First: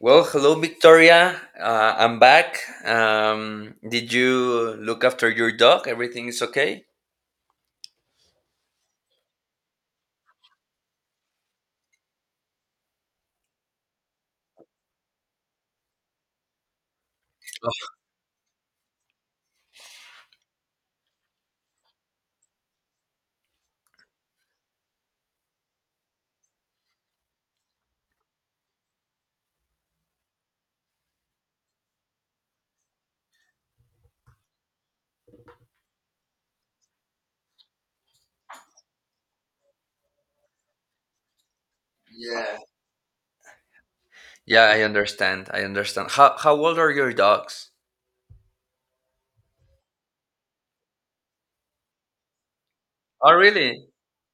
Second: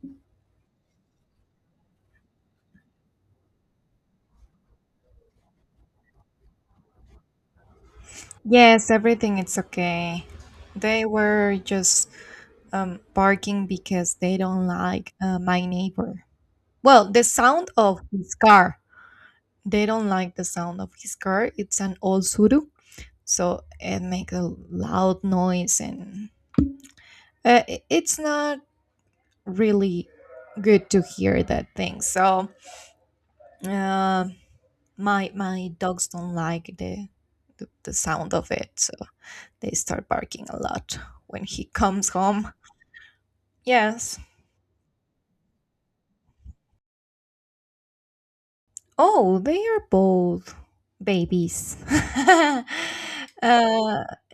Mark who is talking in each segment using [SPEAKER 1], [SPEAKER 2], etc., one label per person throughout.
[SPEAKER 1] Well, hello, Victoria. I'm back. Did you look after your dog? Everything is okay?
[SPEAKER 2] Yes, everything it's okay. They were just barking because they don't like my neighbor. Well, the sound
[SPEAKER 1] Oh,
[SPEAKER 2] of his car. They don't like the sound of his car. It's an old Suru, so it makes a loud noise, and it's not really good to hear that thing. So uh, my dogs don't like the sound of it, so they start barking a lot when he comes home.
[SPEAKER 1] yeah.
[SPEAKER 2] Yes.
[SPEAKER 1] Yeah, I understand. I understand. How old are your dogs?
[SPEAKER 2] Oh, they are both babies.
[SPEAKER 1] Oh, really?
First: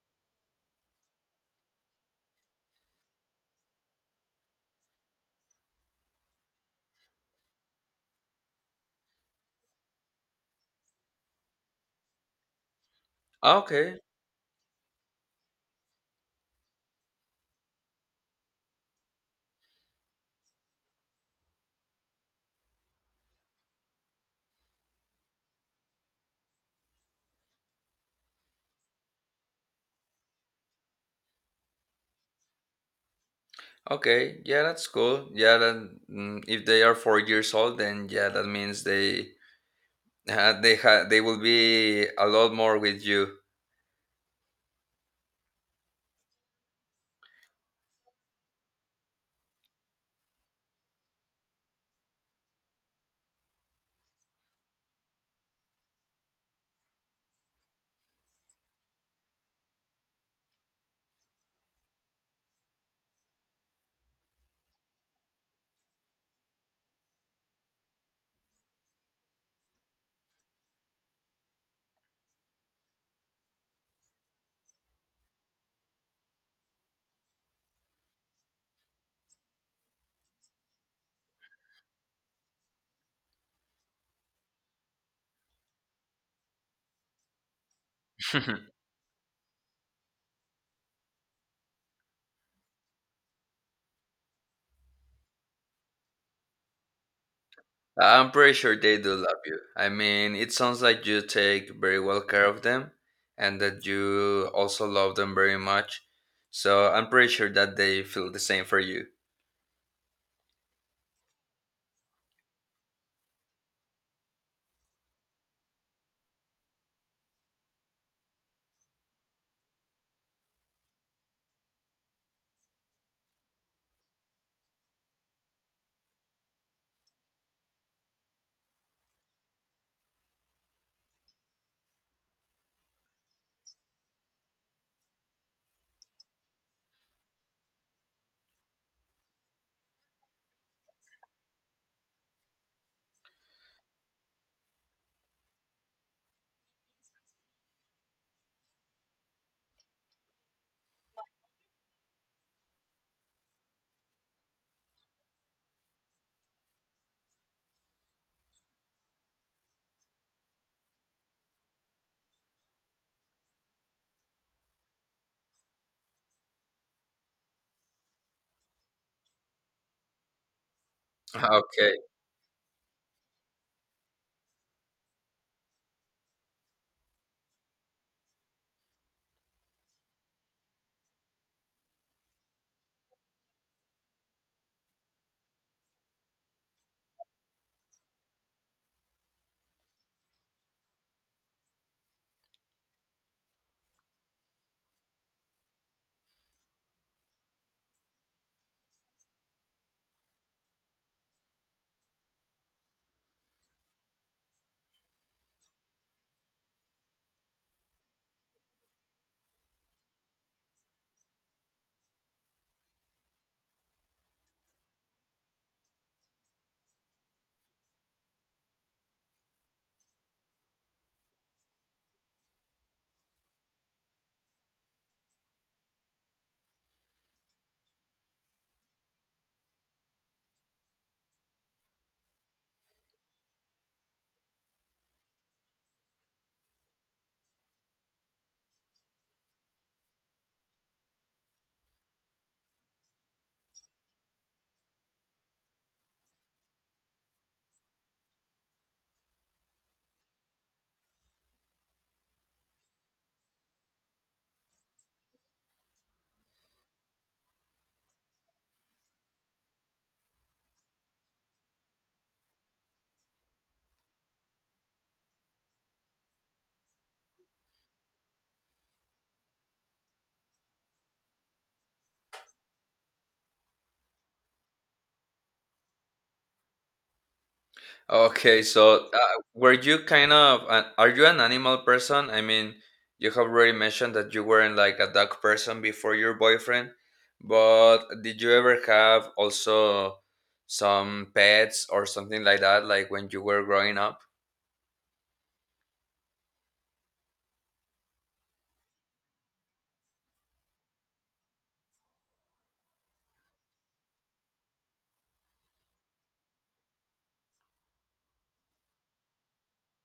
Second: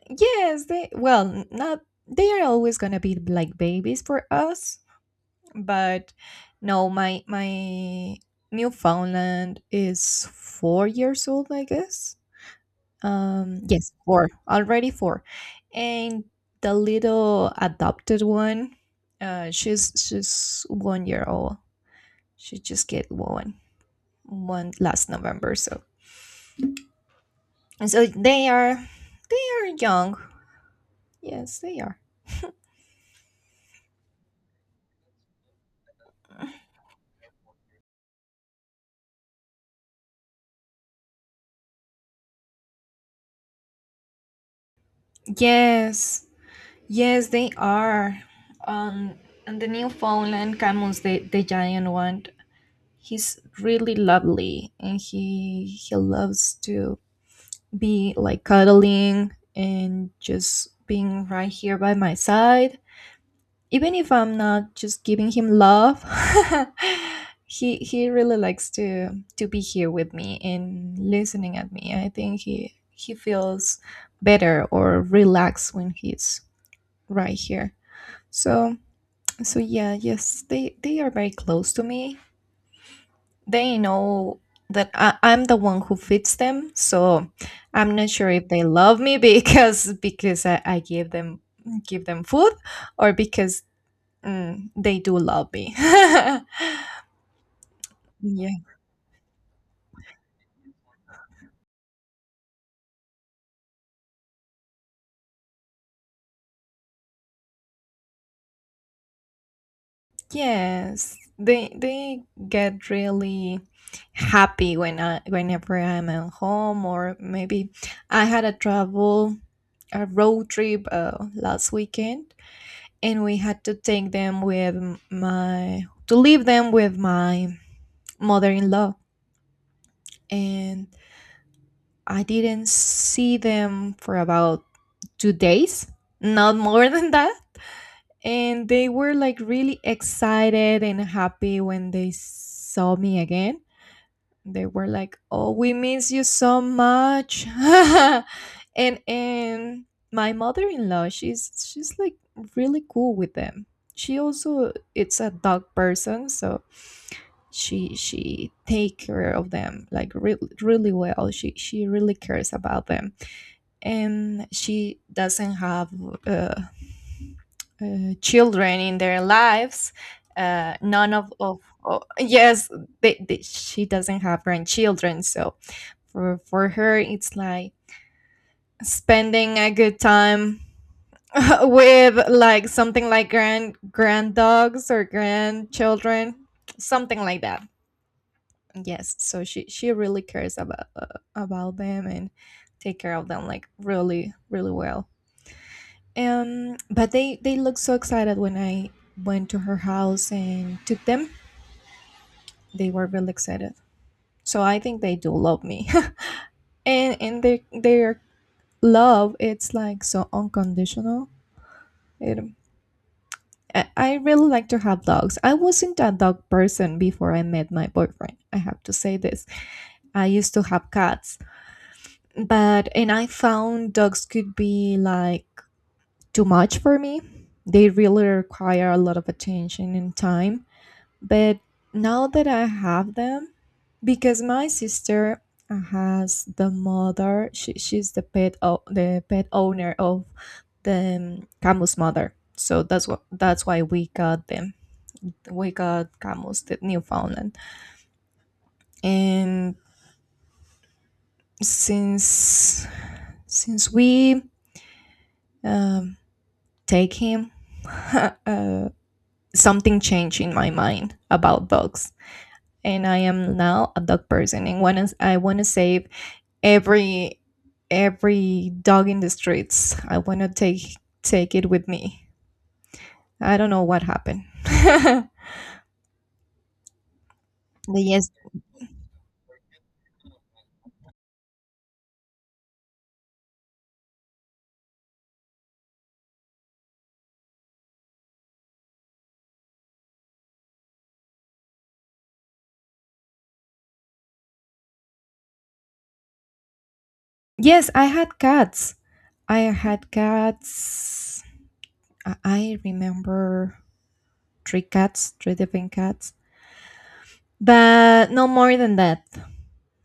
[SPEAKER 2] yes, they, well, n- not, they are always gonna be like babies for us, but no, my Newfoundland is 4 years old, I guess.
[SPEAKER 1] Ah,
[SPEAKER 2] Yes,
[SPEAKER 1] okay.
[SPEAKER 2] four, already four. And the little adopted one, she's 1 year old. She just get one. One last November. So and so they are young. Yes, they are.
[SPEAKER 1] Okay. Yeah, that's cool. Yeah, then if they are 4 years old, then yeah, that means they will be a lot more with you.
[SPEAKER 2] Yes, yes, they are. Um, and the Newfoundland Camus, the giant one, he's really lovely, and he loves to be like cuddling and just being right here by my side. Even if I'm not just giving him love, he really likes to be here with me and listening at me. I think he feels better or relaxed when he's right here. So so yeah, yes, they are very close to me. They know that I'm the one who fits them. So I'm not sure if they love me because I give them food or because mm, they do love me.
[SPEAKER 1] I'm
[SPEAKER 2] Yeah.
[SPEAKER 1] pretty sure they do love you. I mean, it sounds like you take very well care of them and that you also love them very much. So I'm pretty sure that they feel the same for you.
[SPEAKER 2] Yes. They get really happy whenever I'm at home or maybe I had a road trip last weekend and we had to take them with m- my to leave them with my mother-in-law and I didn't see them for about 2 days, not more than that. And they were like really excited and happy when they saw me again. They were like, oh, we miss you so much. And my mother-in-law, she's like really cool with them. She also it's a dog person, so she take care of them like really really well. She really cares about them, and she doesn't have uh, children in their lives. None of,
[SPEAKER 1] Okay.
[SPEAKER 2] of yes, she doesn't have grandchildren, so for her it's like spending a good time with like something like grand dogs or grandchildren, something like that. Yes, so she really cares about them and take care of them like really really well. But they looked so excited when I went to her house and took them. They were really excited. So I think they do love me. And their love it's like so unconditional. It, I really like to have dogs. I wasn't a dog person before I met my boyfriend. I have to say this. I used to have cats, but and I found dogs could be like too much for me. They really require a lot of attention and time. But now that I have them, because my sister has the mother, she's the pet owner of the Camus mother. So that's why we got them. We got Camus, the Newfoundland, and since since we um, take him, uh, something changed in my mind about dogs, and I am now a dog person. And when I want to save. every every dog in the streets. I want to take it with me. I don't know what happened. But yes,
[SPEAKER 1] Okay. So were you are you an animal person? I mean, you have already mentioned that you weren't like a dog person before your boyfriend, but did you ever have also some pets or something like that, like when you were growing up?
[SPEAKER 2] yes, I had cats. I had cats. I remember three cats, three different cats, but no more than that.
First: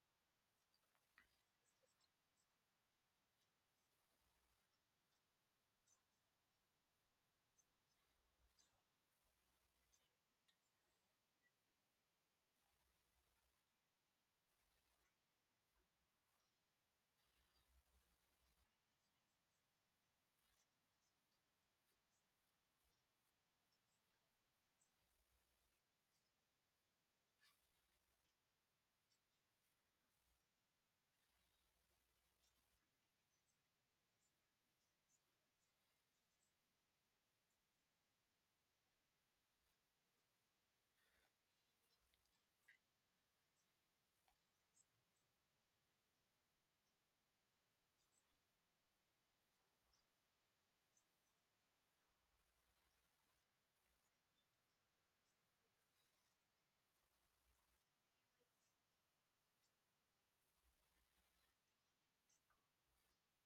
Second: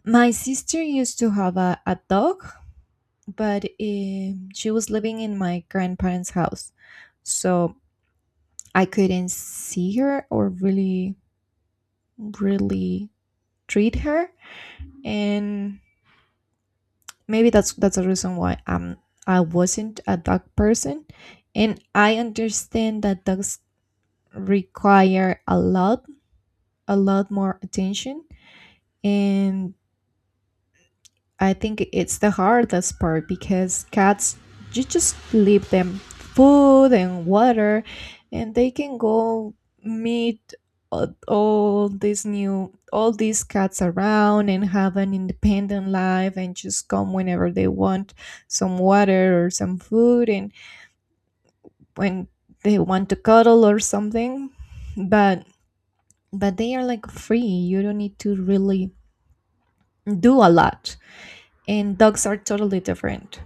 [SPEAKER 2] My sister used to have a dog, but she was living in my grandparents' house, so I couldn't see her or really, really treat her, and maybe that's the reason why I wasn't a dog person. And I understand that dogs require a lot, a lot more attention. And I think it's the hardest part because cats, you just leave them food and water, and they can go meet all these new, all these cats around and have an independent life and just come whenever they want some water or some food, and when they want to cuddle or something. but but they are like free, you don't need to really do a lot. And dogs are totally different.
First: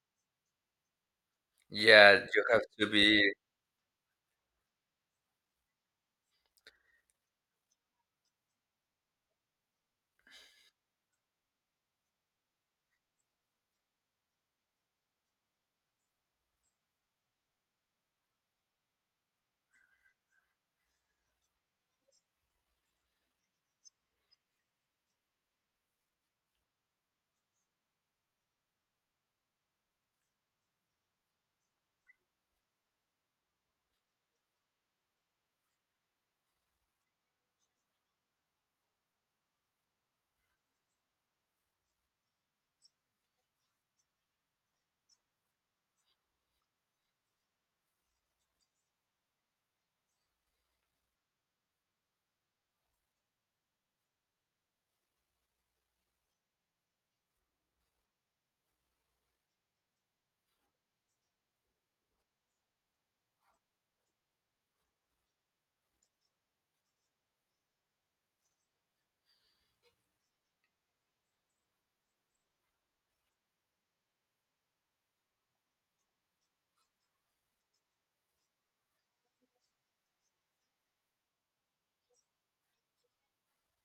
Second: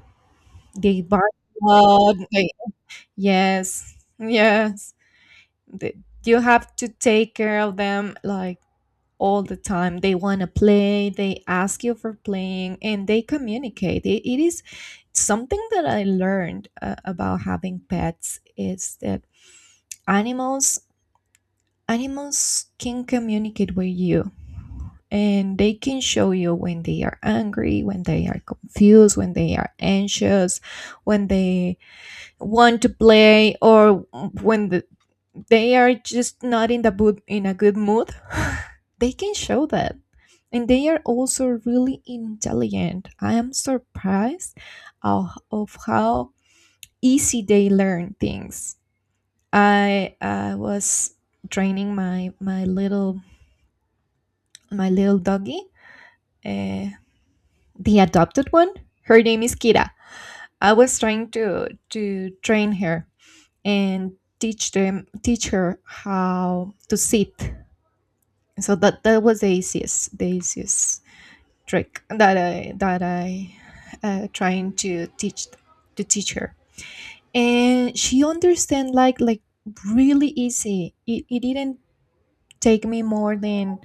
[SPEAKER 2] They bark a
[SPEAKER 1] Yeah,
[SPEAKER 2] lot.
[SPEAKER 1] you
[SPEAKER 2] They,
[SPEAKER 1] have to be.
[SPEAKER 2] yes, yes. They, you have to take care of them like all the time. They want to play. They ask you for playing, and they communicate. It is something that I learned about having pets is that animals animals can communicate with you, and they can show you when they are angry, when they are confused, when they are anxious, when they want to play, or when they are just not in the boot in a good mood. They can show that, and they are also really intelligent. I am surprised of how easy they learn things. I was training my little, my little doggy, uh, the adopted one. Her name is Kira. I was trying to train her and teach her how to sit. So that was the easiest trick that I trying to teach her. And she understand like really easy. It didn't take me more than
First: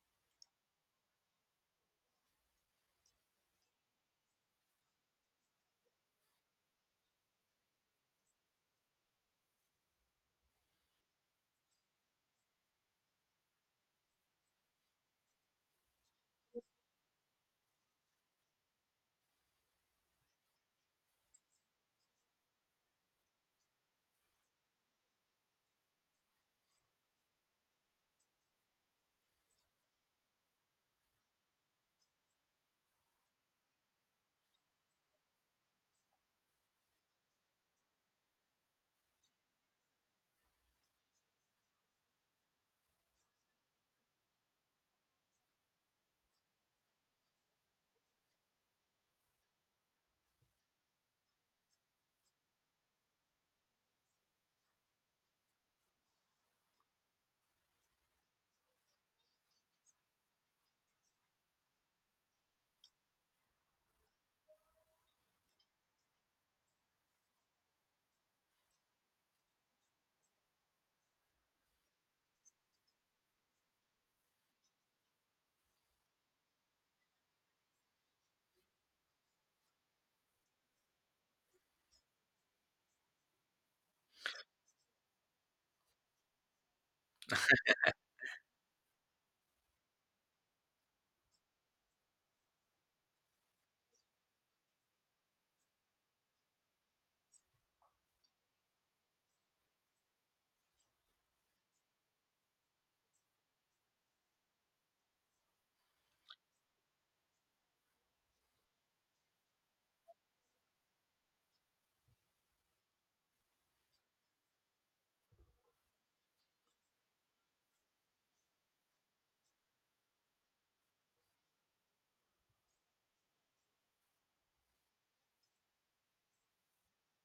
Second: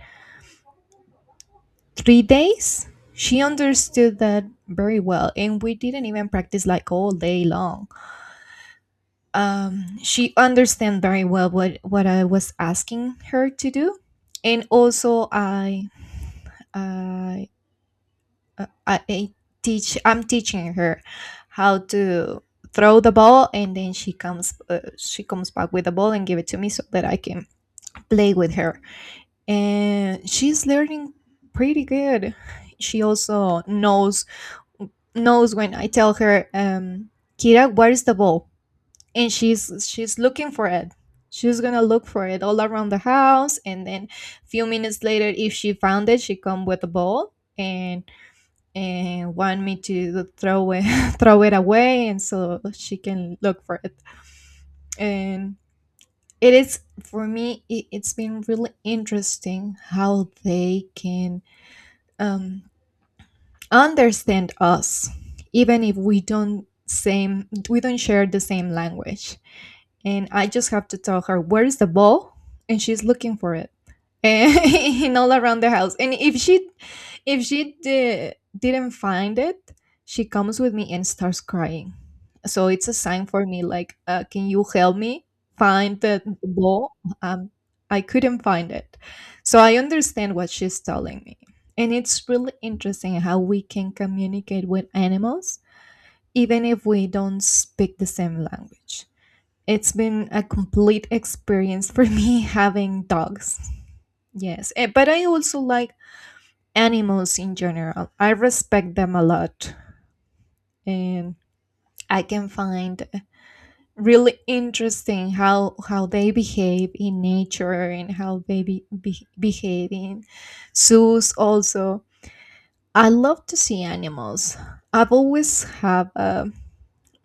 [SPEAKER 2] 3 days. She understood that very well, and we didn't even practice like all day long. Um, she understand very well what I was asking her to do. And also I I teach I'm teaching her how to throw the ball, and then she comes back with the ball and give it to me so that I can play with her, and she's learning pretty good. She also knows when I tell her, Kira, where is the ball? And she's looking for it. She's gonna look for it all around the house, and then a few minutes later, if she found it, she come with a ball and want me to throw it throw it away, and so she can look for it. And it is for me, it, it's been really interesting how they can um, understand us, even if we don't share the same language. And I just have to tell her, where is the ball, and she's looking for it, and and all around the house. And if she, if she didn't find it, she comes with me and starts crying. So it's a sign for me, like, can you help me find the ball? Um, I couldn't find it, so I understand what she's telling me. And it's really interesting how we can communicate with animals, even if we don't speak the same language. It's been a complete experience for me having dogs. Yes, eh, but I also like animals in general. I respect them a lot, and I can find really interesting how they behave in nature and how they behave in zoos. Also, I love to see animals. I've always have a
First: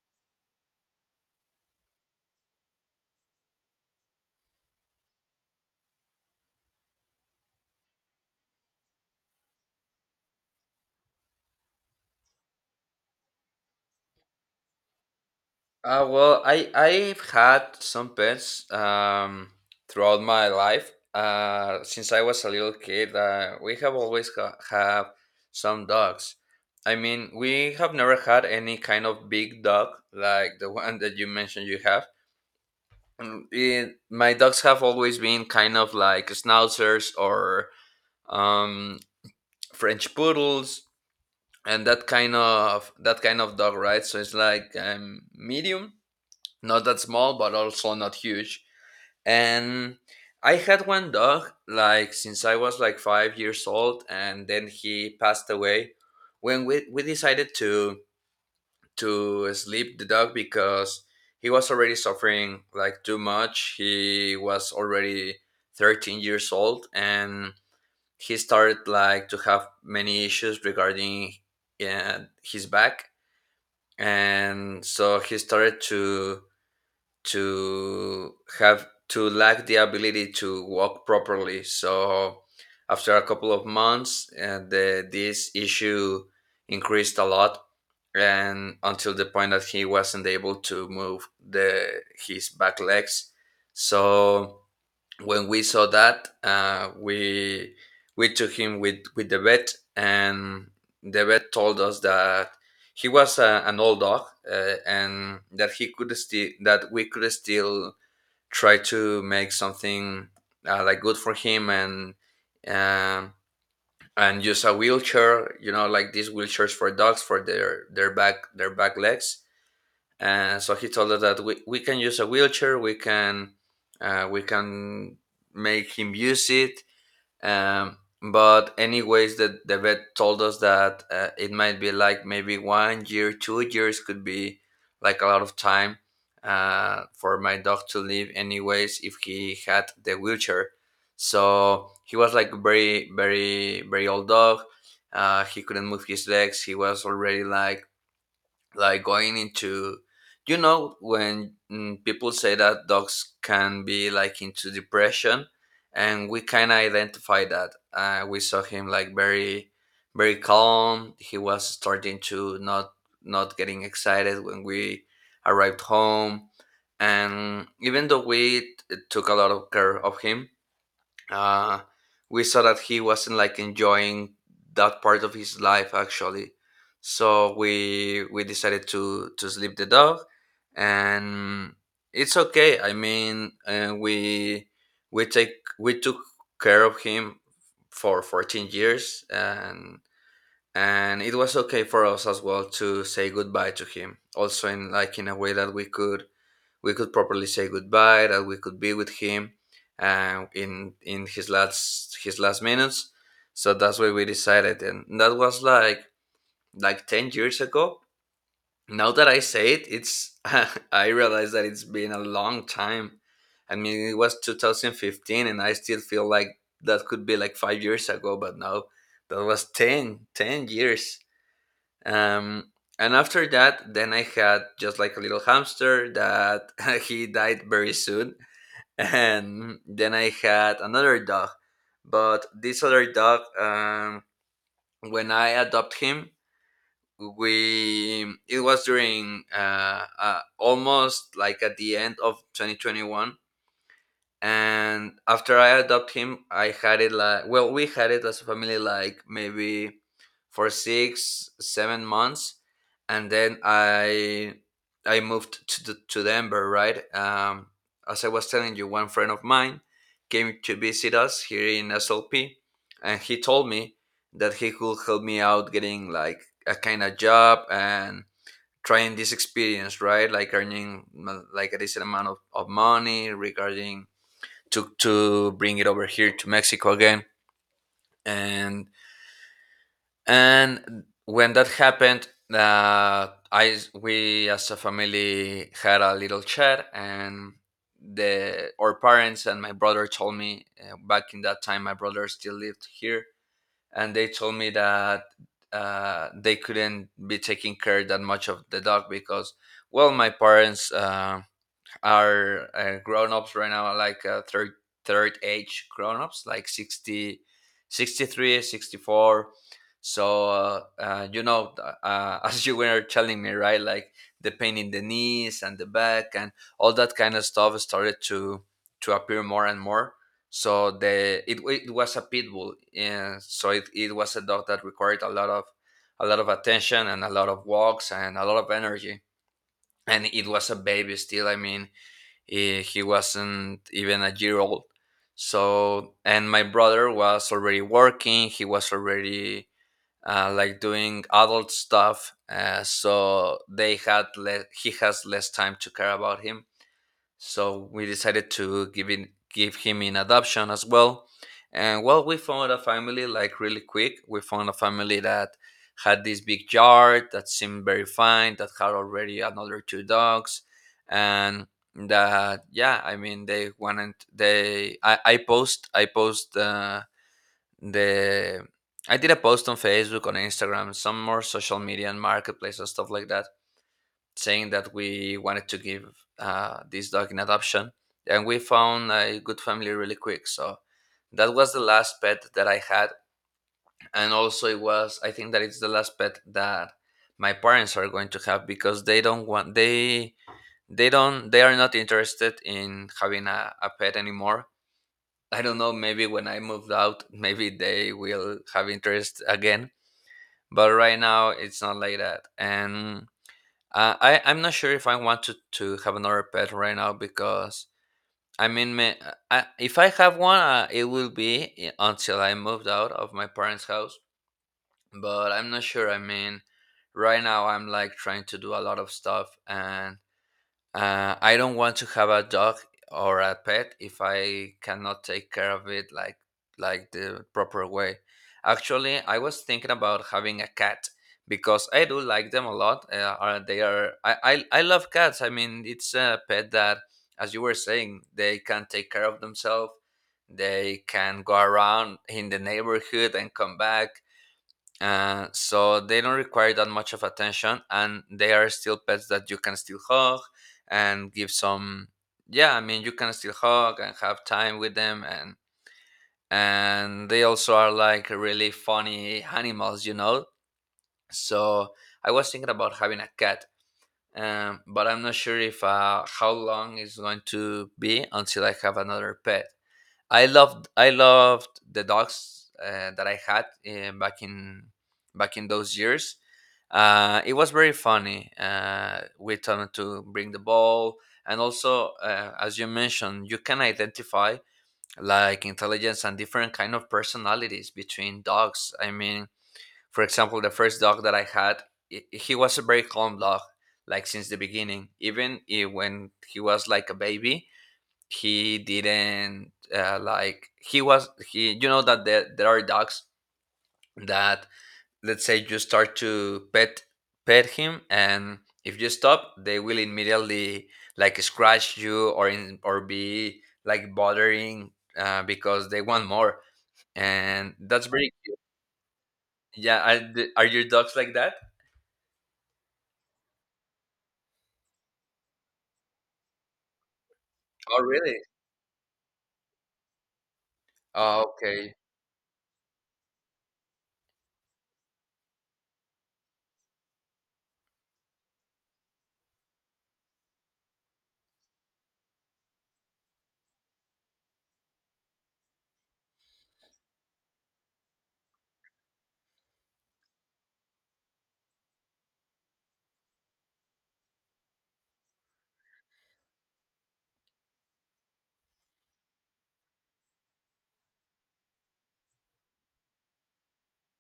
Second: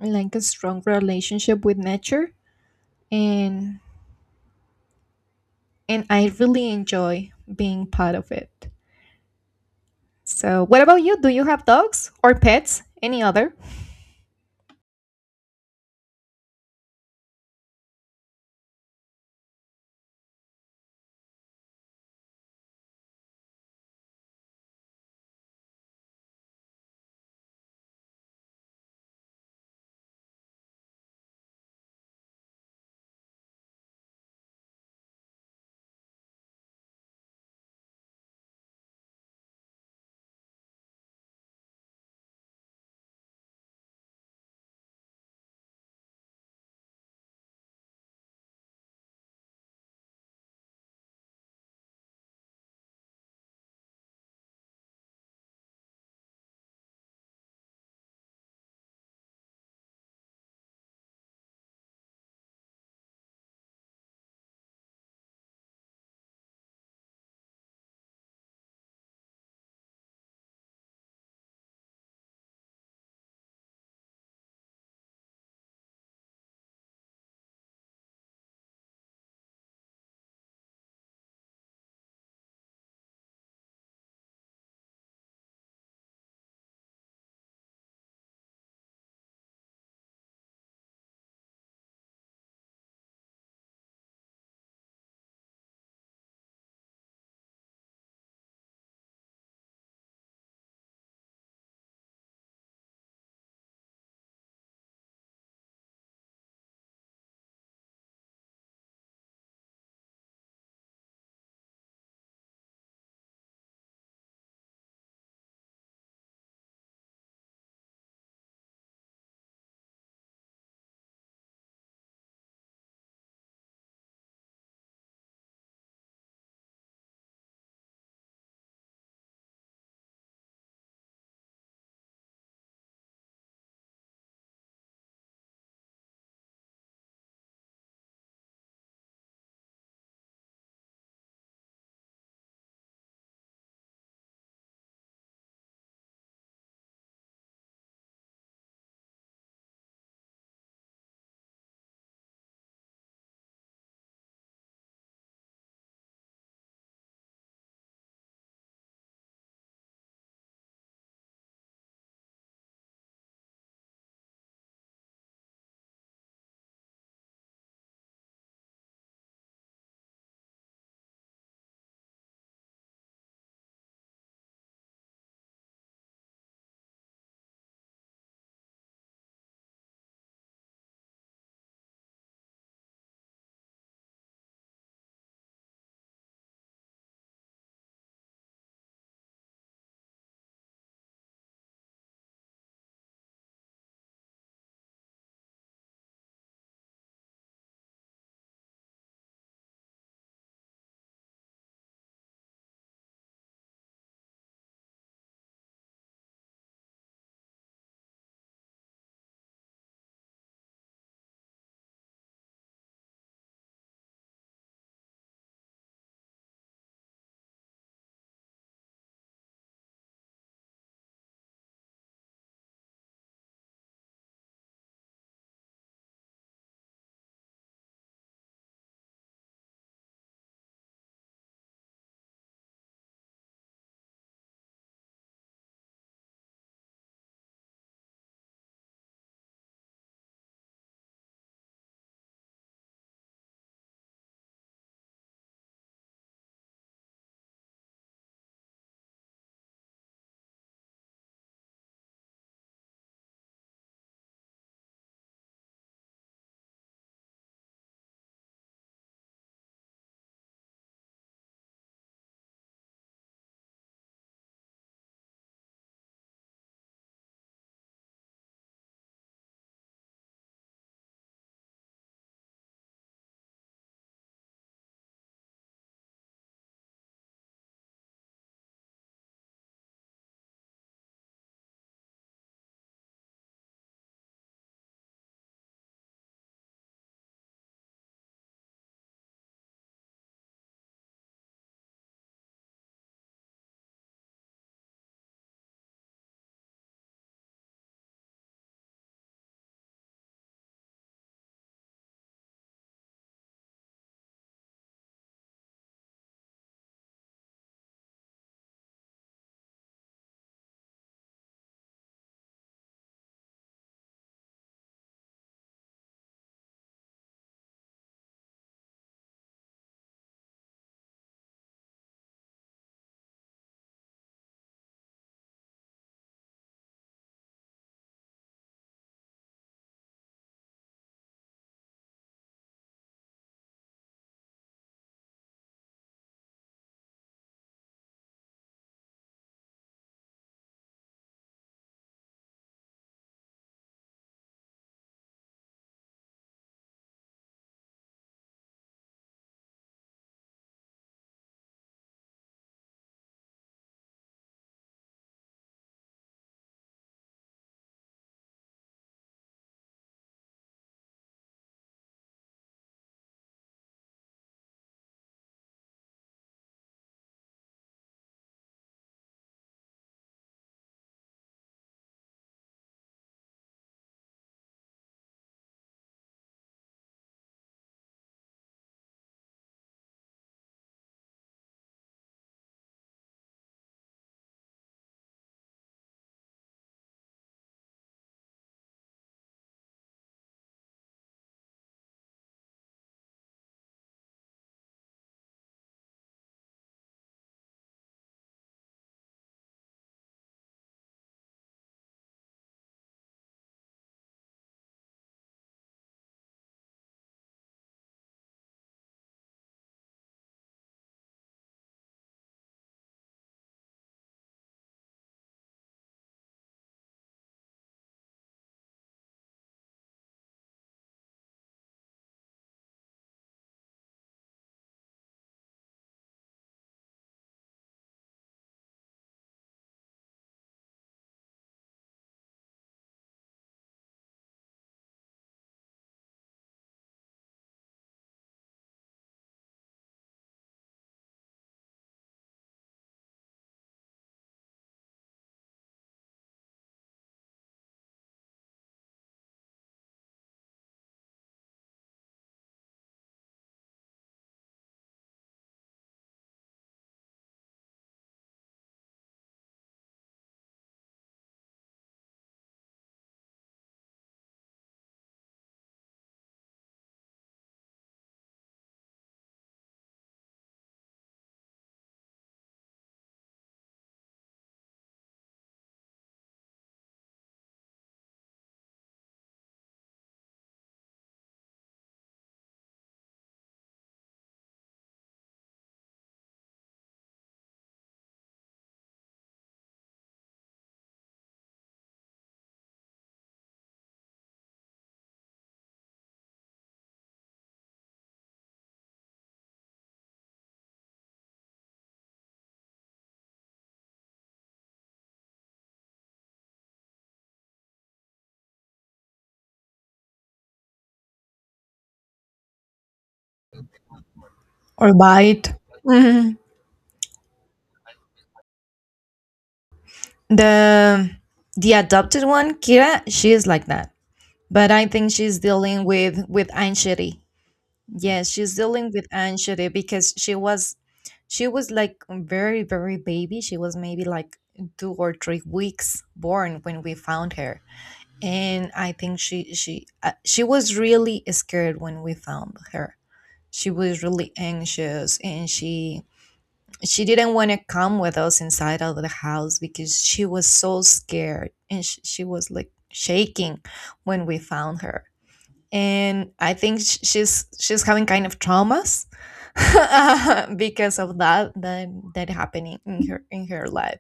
[SPEAKER 2] like a strong relationship with nature, and I really enjoy being part of it. So, what about you? Do you have dogs or pets? Any other?
[SPEAKER 1] Well, I've had some pets throughout my life. Since I was a little kid, we have always have some dogs. I mean, we have never had any kind of big dog like the one that you mentioned you have. Mm, it- my dogs have always been kind of like schnauzers, or um, French poodles, and that kind of dog, right? So it's like medium, not that small but also not huge, and I had one dog like since I was like 5 years old, and then he passed away when we decided to sleep the dog, because he was already suffering like too much. He was already 13 years old, and he started like to have many issues regarding his back. And so he started to have to lack the ability to walk properly. So after a couple of months, this issue increased a lot, and until the point that he wasn't able to move the his back legs. So when we saw that, we took him with the vet, and the vet told us that he was an old dog, and that he could still, that we could still try to make something like good for him. And Um, and use a wheelchair, you know, like these wheelchairs for dogs for their back, legs. And so he told us that we can use a wheelchair. We can we can make him use it. Um, but anyways, the vet told us that it might be like maybe 1 year, 2 years could be like a lot of time for my dog to live anyways if he had the wheelchair. So he was like very, very, very old dog. Uh, he couldn't move his legs. He was already like going into, you know, when people say that dogs can be like into depression. And we kind of identify that. We saw him like very, very calm. He was starting to not, not getting excited when we arrived home. And even though we took a lot of care of him, uh, we saw that he wasn't like enjoying that part of his life actually. So we decided to sleep the dog. And it's okay. I mean, we take we took care of him for 14 years, and it was okay for us as well to say goodbye to him, also in like in a way that we could, we could properly say goodbye, that we could be with him in his last, minutes. So that's why we decided, and that was like 10 years ago. Now that I say it, it's I realize that it's been a long time. I mean, it was 2015, and I still feel like that could be like 5 years ago, but now that was 10 years. Um, and after that, then I had just like a little hamster that he died very soon. And then I had another dog. But this other dog, when I adopt him, we it was during almost like at the end of 2021. And after I adopt him, I had it, like, well, we had it as a family like maybe for 6, 7 months And then I moved to Denver, right? As I was telling you, one friend of mine came to visit us here in SLP, and he told me that he could help me out getting like a kind of job, and trying this experience, right, like earning like a decent amount of money regarding to bring it over here to Mexico again. And when that happened, I we as a family had a little chat, and the our parents and my brother told me, back in that time my brother still lived here, and they told me that they couldn't be taking care that much of the dog, because well, my parents, are grown-ups right now, like third age grown-ups, like 60, 63, 64. So you know, as you were telling me, right, like the pain in the knees and the back and all that kind of stuff started to appear more and more. So the it, it was a pit bull, and so it was a dog that required a lot of, a lot of attention and a lot of walks and a lot of energy. And it was a baby still, I mean, eh, he wasn't even a year old. So, and my brother was already working. He was already like doing adult stuff. So they had he has less time to care about him. So we decided to give him in adoption as well. And well, we found a family like really quick. We found a family that had this big yard that seemed very fine, that had already another two dogs, and that, yeah, I mean, they wanted, I post, I post the I did a post on Facebook, on Instagram, some more social media and marketplace and stuff like that, saying that we wanted to give this dog in adoption, and we found a good family really quick. So that was the last pet that I had, and also it was, I think that it's the last pet that my parents are going to have, because they don't, they are not interested in having a pet anymore. I don't know, maybe when I moved out, maybe they will have interest again. But right now it's not like that. And I'm not sure if I want to have another pet right now, because I mean, ma, I, if I have one, it will be until I moved out of my parents' house. But I'm not sure. I mean, right now I'm like trying to do a lot of stuff, and I don't want to have a dog or a pet if I cannot take care of it like the proper way. Actually, I was thinking about having a cat, because I do like them a lot. They are, I love cats. I mean, it's a pet that, as you were saying, they can take care of themselves. They can go around in the neighborhood and come back. So they don't require that much of attention, and they are still pets that you can still hug and give some, yeah, I mean, you can still hug and have time with them. And they also are like really funny animals, you know. So I was thinking about having a cat. Um, but I'm not sure if how long it's going to be until I have another pet. I loved the dogs that I had back in those years. It was very funny. We tend to bring the ball. And also, as you mentioned, you can identify like intelligence and different kind of personalities between dogs. I mean, for example, the first dog that I had, he was a very calm dog, like since the beginning. Even when he was like a baby, he didn't, like, he was he you know that there are dogs that, let's say, you start to pet him, and if you stop, they will immediately like scratch you, or in, or be like bothering
[SPEAKER 2] Or bite.
[SPEAKER 1] because they want
[SPEAKER 2] Mhm.
[SPEAKER 1] more. And that's very, yeah. Are, are your dogs
[SPEAKER 2] The
[SPEAKER 1] like that?
[SPEAKER 2] the adopted one, Kira, she is like that. But I think she's dealing with anxiety.
[SPEAKER 1] Oh, really?
[SPEAKER 2] Yes, she's dealing with anxiety because
[SPEAKER 1] Oh,
[SPEAKER 2] she was
[SPEAKER 1] okay.
[SPEAKER 2] like very very baby. She was maybe like 2 or 3 weeks born when we found her. And I think she was really scared when we found her. She was really anxious, and she didn't want to come with us inside of the house because she was so scared, and she was like shaking when we found her. And I think she's having kind of traumas because of that that happening in her life.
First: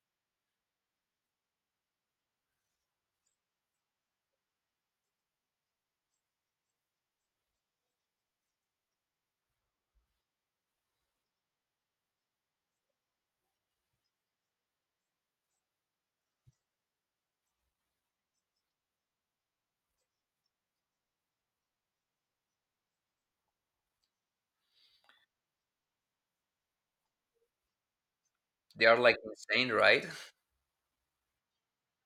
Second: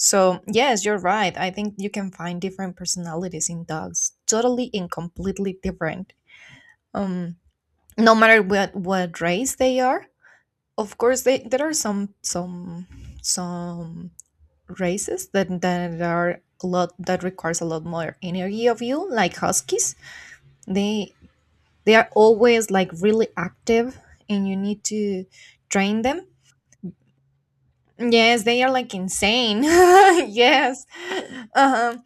[SPEAKER 2] So, yes, you're right. I think you can find different personalities in dogs, totally and completely different. Um, no matter what race they are. Of course, they, there are some races that that are a lot that requires a lot more energy of you, like huskies. They they are always like really active, and you need to train them. Yes, they are
[SPEAKER 1] They
[SPEAKER 2] like
[SPEAKER 1] are like
[SPEAKER 2] insane.
[SPEAKER 1] insane, right?
[SPEAKER 2] Yes. Uh-huh.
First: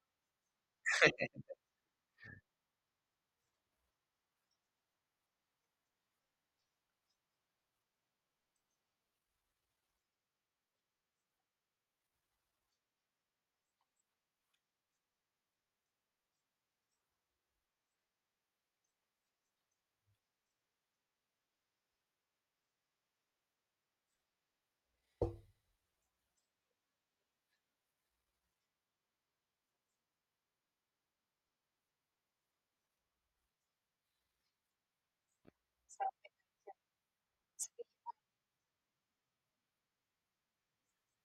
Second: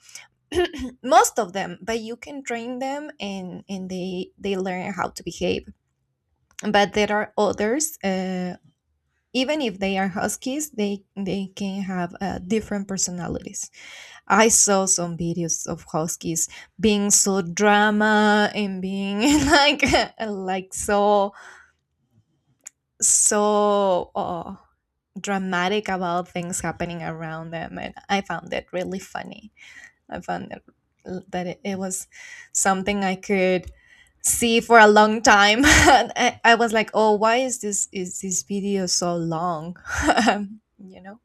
[SPEAKER 2] Most of them, but you can train them, and they learn how to behave. But there are others, even if they are huskies, they can have different personalities. I saw some videos of huskies being so drama and being like like so so dramatic about things happening around them, and I found that really funny. I found that it was something I could see for a long time. And I was like, oh, why is this video so long? Um, you know.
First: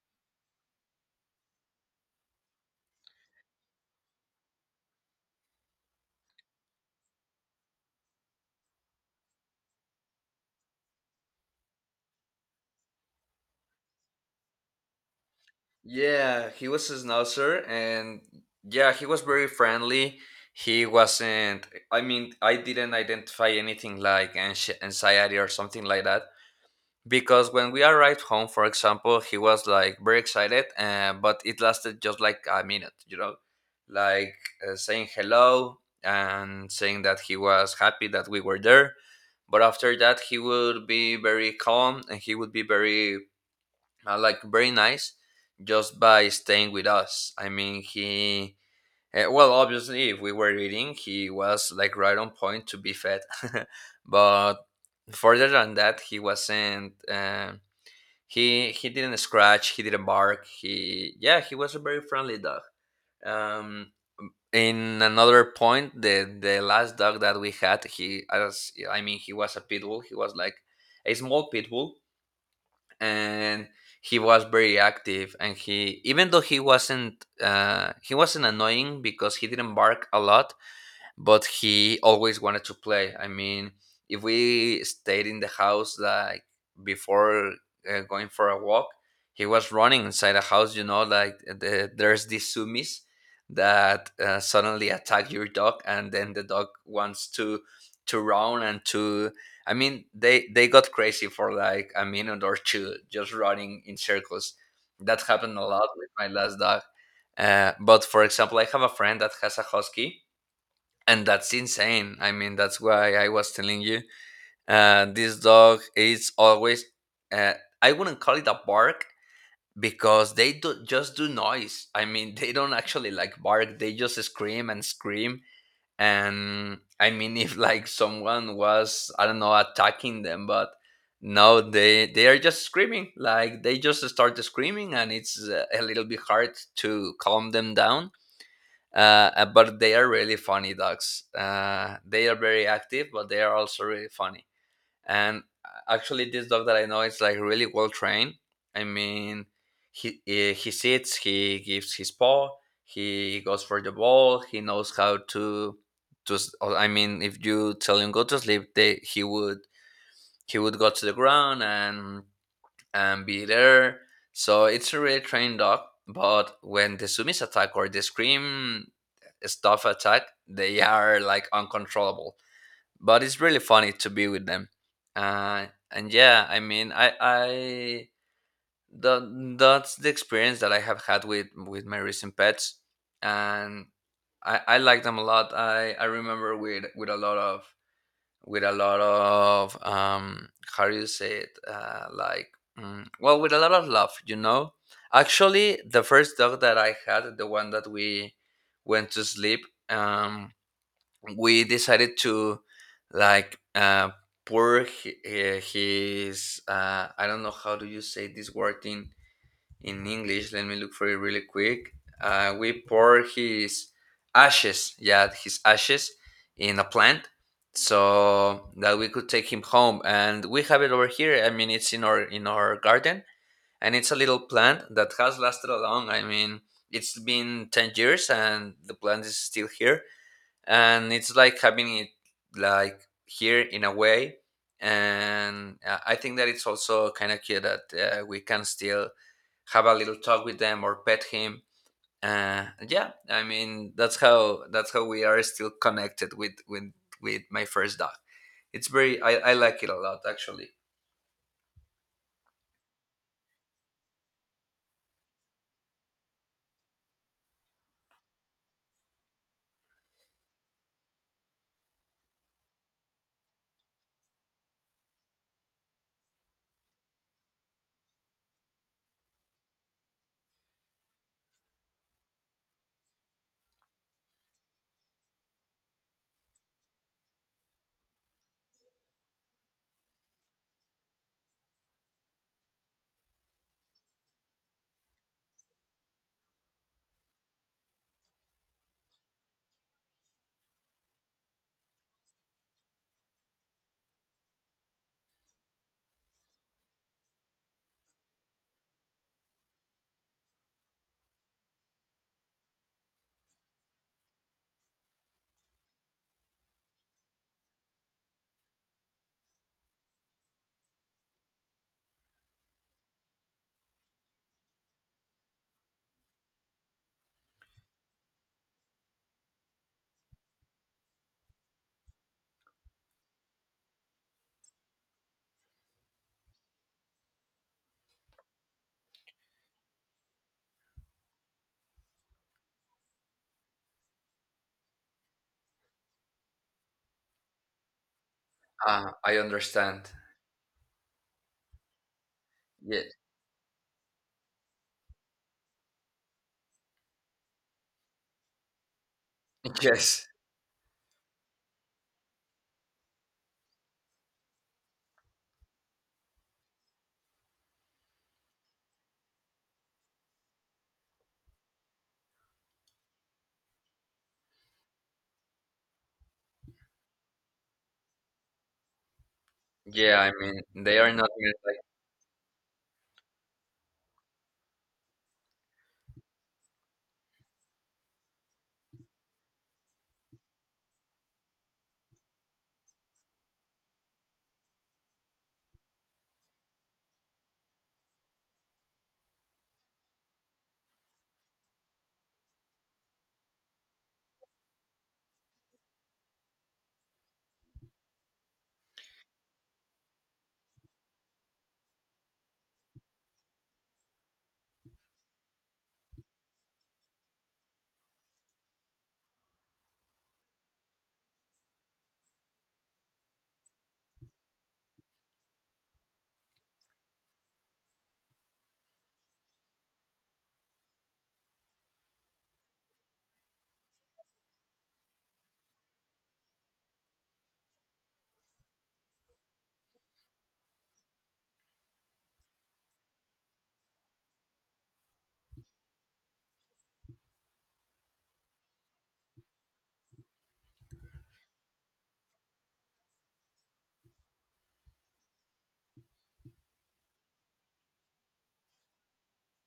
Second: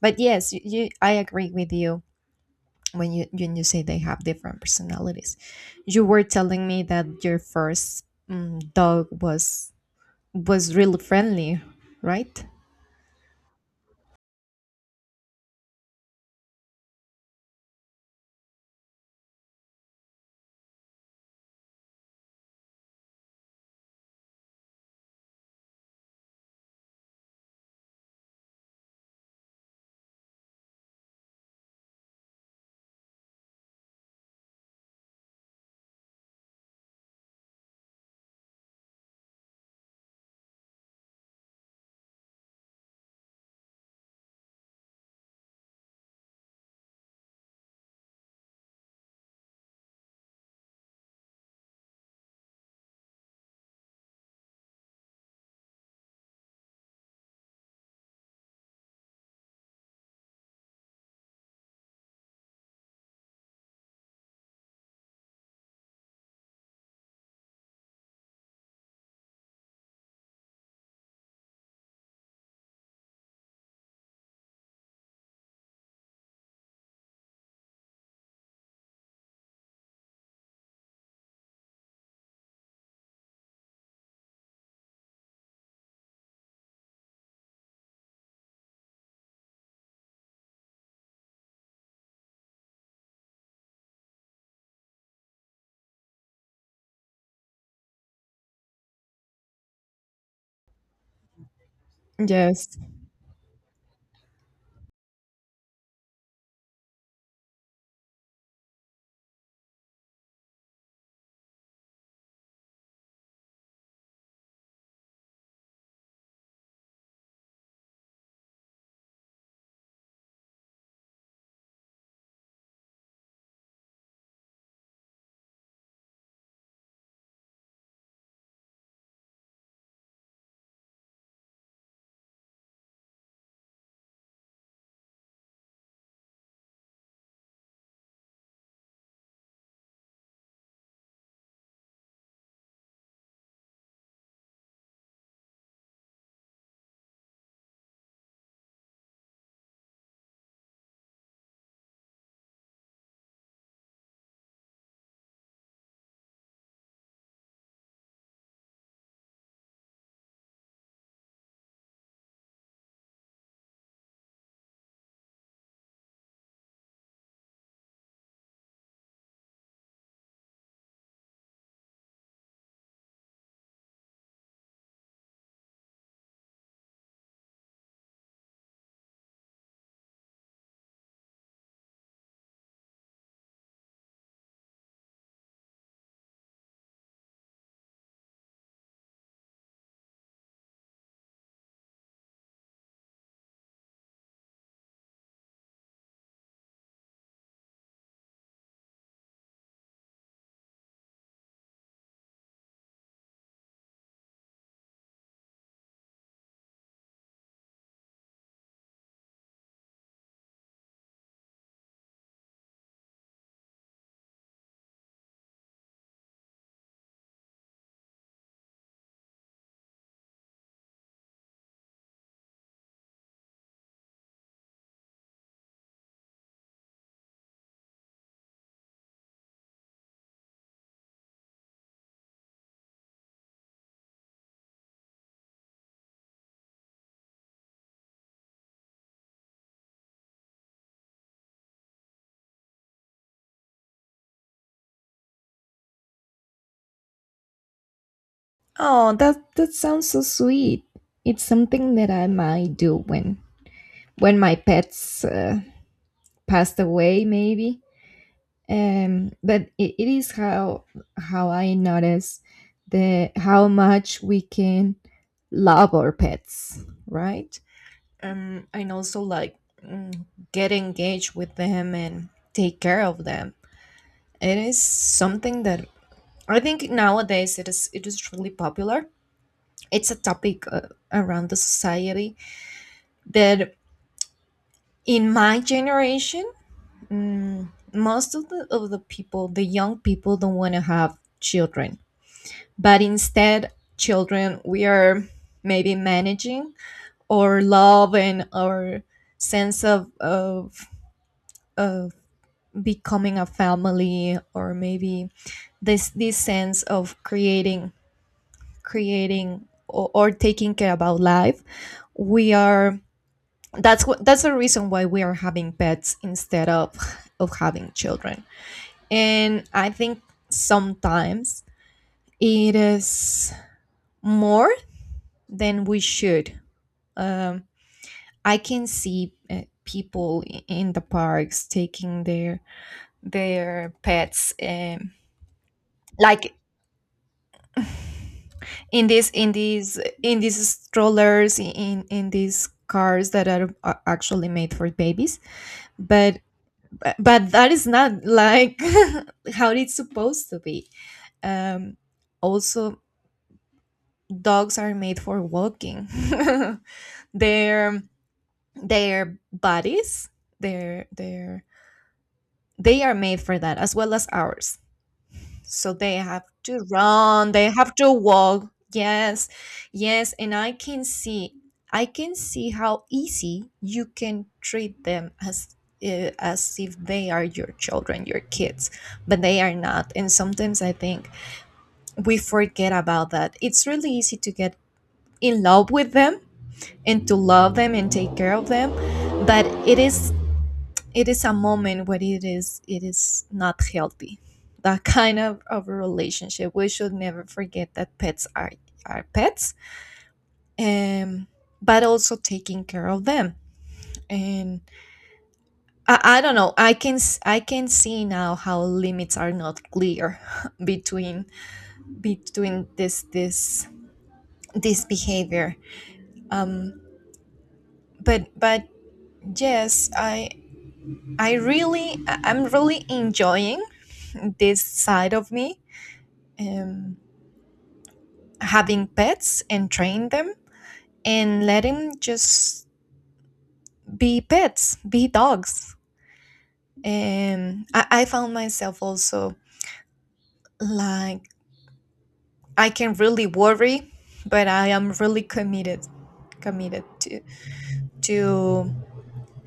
[SPEAKER 2] But yes, you, I agree with you when you say they have different personalities. You were telling me that your first dog was really friendly, right?
[SPEAKER 1] Yeah, he was a schnauzer, and yeah, he was very friendly. He wasn't, I mean, I didn't identify anything like anxiety or something like that. Because when we arrived home, for example, he was like very excited, but it lasted just like a minute, like saying hello and saying that he was happy that we were there. But after that, he would be very calm and he would be very like very nice just by staying with us. I mean, he well, obviously if we were eating, he was like right on point to be fed. But further than that, he wasn't he didn't scratch, he didn't bark, he, yeah, he was a very friendly dog. um in another point, the last dog that we had, he, as I mean he was a pit bull. He was like a small pit bull, and he was very active. And he, even though he wasn't annoying because he didn't bark a lot, but he always wanted to play. I mean, if we stayed in the house, like before going for a walk, he was running inside the house. You know, like there's these sumis that suddenly attack your dog, and then the dog wants to run and to. I mean, they got crazy for like a minute or
[SPEAKER 2] Yes.
[SPEAKER 1] two, just running in circles. That happened a lot with my last dog. But for example, I have a friend that has a husky, and that's insane. I mean, that's why I was telling you, this dog is always uh, I wouldn't call it a bark because they do just do noise. I mean, they don't actually like bark, they just scream and scream. And I mean, if like someone was, I don't know, attacking them, but no, they are just screaming, like they just start screaming. And it's a little bit hard to calm them down. uh, but they are really funny dogs. They are very active, but they are also really funny. And actually, this dog that I know is like really well trained. I mean, he sits, he gives his paw, he goes for the ball, he knows how to I mean, if you tell him go to sleep, they he would, he would go to the ground and be there. So it's a really trained dog. But when the Sumis attack or the Scream stuff attack, they are like uncontrollable. But it's really funny to be with them. And yeah, I mean, that's the experience that I have had with my recent pets. And I like them a lot. I remember with a lot of with a lot of how do you say it, like well, with a lot of love, you know. Actually, the first dog that I had, the one that we went to sleep, um we decided to, like, pour his, I don't know how do you say this word in English. Let me look for it really quick. We pour his ashes, yeah, his ashes in a plant so that we could take him home. And we have it over here. I mean, it's in our garden, and it's a little plant that has lasted a long. I mean, it's been 10 years, and the plant is still here, and it's like having it, like, here in a way. And I think that it's also kind of cute that we can still have a little talk with them or pet him. Yeah, I mean, that's how we are still connected with my first dog. It's
[SPEAKER 2] Oh,
[SPEAKER 1] very,
[SPEAKER 2] that
[SPEAKER 1] I
[SPEAKER 2] that
[SPEAKER 1] like it a
[SPEAKER 2] sounds
[SPEAKER 1] lot,
[SPEAKER 2] so
[SPEAKER 1] actually.
[SPEAKER 2] sweet. It's something that I might do when my pets passed away, maybe. But it is how I notice the how much we can love our pets, right? And also like mm, get engaged with them and take care of them. It is something that I think nowadays it is really popular. It's a topic around the society that in my generation, Mm, most of the people, the young people, don't want to have children, but instead, children, we are maybe managing our love and our sense of becoming a family, or maybe this sense of creating creating or taking care about life. We are, that's what, that's the reason why we are having pets instead of having children. And I think sometimes it is more than we should. Um, I can see people in the parks taking their pets, like in this
[SPEAKER 1] I
[SPEAKER 2] in these
[SPEAKER 1] understand.
[SPEAKER 2] in these strollers in these
[SPEAKER 1] Yeah.
[SPEAKER 2] cars that are actually made for babies. But but that is not like how it's
[SPEAKER 1] Yes.
[SPEAKER 2] supposed to be. Um, also, dogs are made for walking. their their bodies, their they are made for that as well as ours. So they have to run, they have to walk. Yes.
[SPEAKER 1] Yeah, I
[SPEAKER 2] Yes, and
[SPEAKER 1] mean,
[SPEAKER 2] I
[SPEAKER 1] they
[SPEAKER 2] can
[SPEAKER 1] are not
[SPEAKER 2] see,
[SPEAKER 1] like.
[SPEAKER 2] I can see how easy you can treat them as if they are your children, your kids, but they are not. And sometimes I think we forget about that. It's really easy to get in love with them and to love them and take care of them, but it is, it is a moment where it is not healthy that kind of a relationship. We should never forget that pets are pets. um but also taking care of them, and I don't know, I can s- I can see now how limits are not clear between between this this behavior. um but yes, I really, I am really enjoying this side of me, um, having pets and train them and let them just be pets, be dogs. I found myself also like I can really worry, but I am really committed, committed to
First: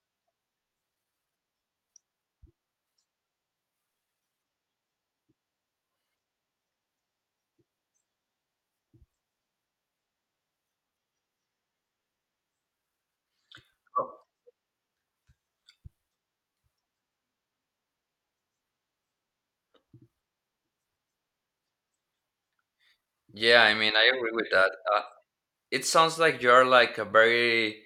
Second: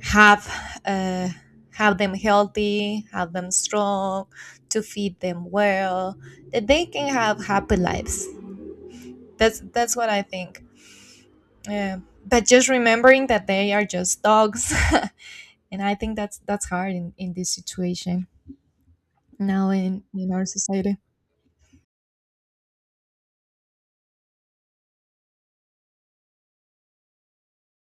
[SPEAKER 2] have uh, have them healthy, have them strong, to feed them well, that they can have happy lives. That's what I think. Yeah. But just remembering that they are
[SPEAKER 1] Oh,
[SPEAKER 2] just dogs. And I think that's hard in this situation now in our society.
[SPEAKER 1] yeah, I mean, I agree with that. It sounds like you're like a very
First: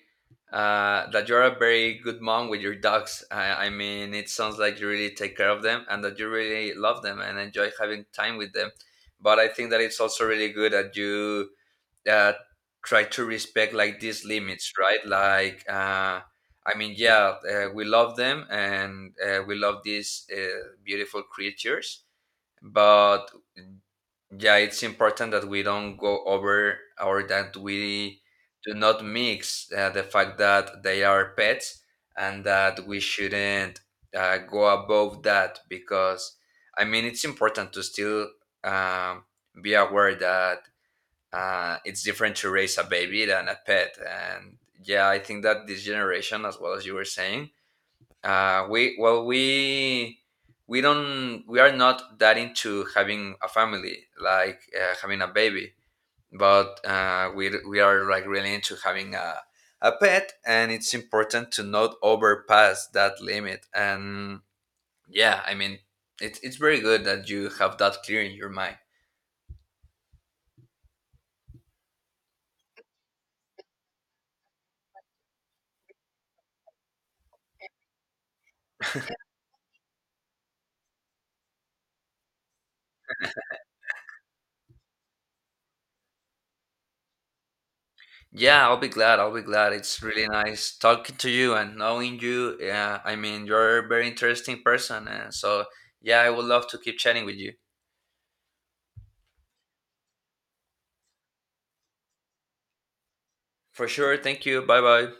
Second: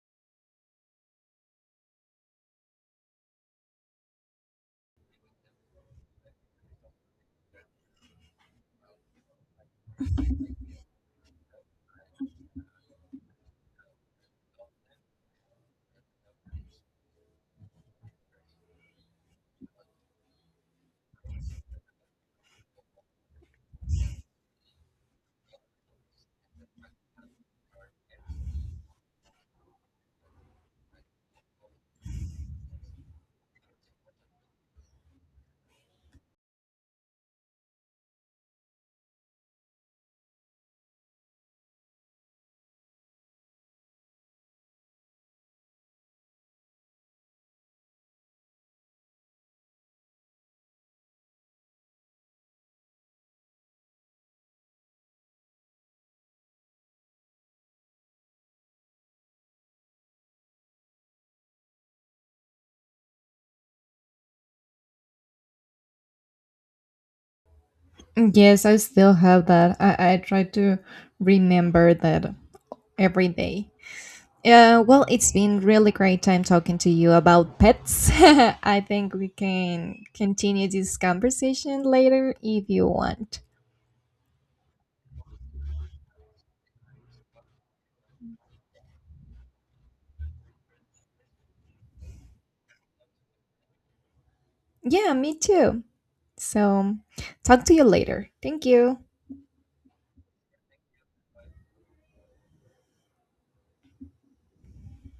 [SPEAKER 1] that you're a very good mom with your dogs. I mean, it sounds like you really take care of them and that you really love them and enjoy having time with them. But I think that it's also really good that you uh, try to respect like these limits, right? Like, I mean, yeah, we love them, and we love these beautiful creatures. But yeah, it's important that we don't go over, or that we do not mix the fact that they are pets and that we shouldn't go above that. Because I mean, it's important to still um, be aware that it's different to raise a baby than a pet. And yeah, I think that this generation, as well as you were saying, uh, we well we we don't we are not that into having a family, like having a baby, but we are like really into having a pet. And it's important to not overpass that limit. And yeah, I mean, it's very good that you have that clear in your
[SPEAKER 2] Yes,
[SPEAKER 1] mind.
[SPEAKER 2] I still have that. I try to remember that every day. Well, it's been really great time talking to you about pets. I think we can continue this conversation later if you want.
[SPEAKER 1] Yeah, I'll be glad. I'll be glad. It's really nice talking to you and knowing you. Yeah, I mean, you're a very interesting person.
[SPEAKER 2] Yeah,
[SPEAKER 1] And
[SPEAKER 2] me
[SPEAKER 1] so,
[SPEAKER 2] too.
[SPEAKER 1] yeah, I would love to
[SPEAKER 2] So,
[SPEAKER 1] keep chatting with you.
[SPEAKER 2] talk to you later. Thank you.
[SPEAKER 1] For sure. Thank you. Bye bye.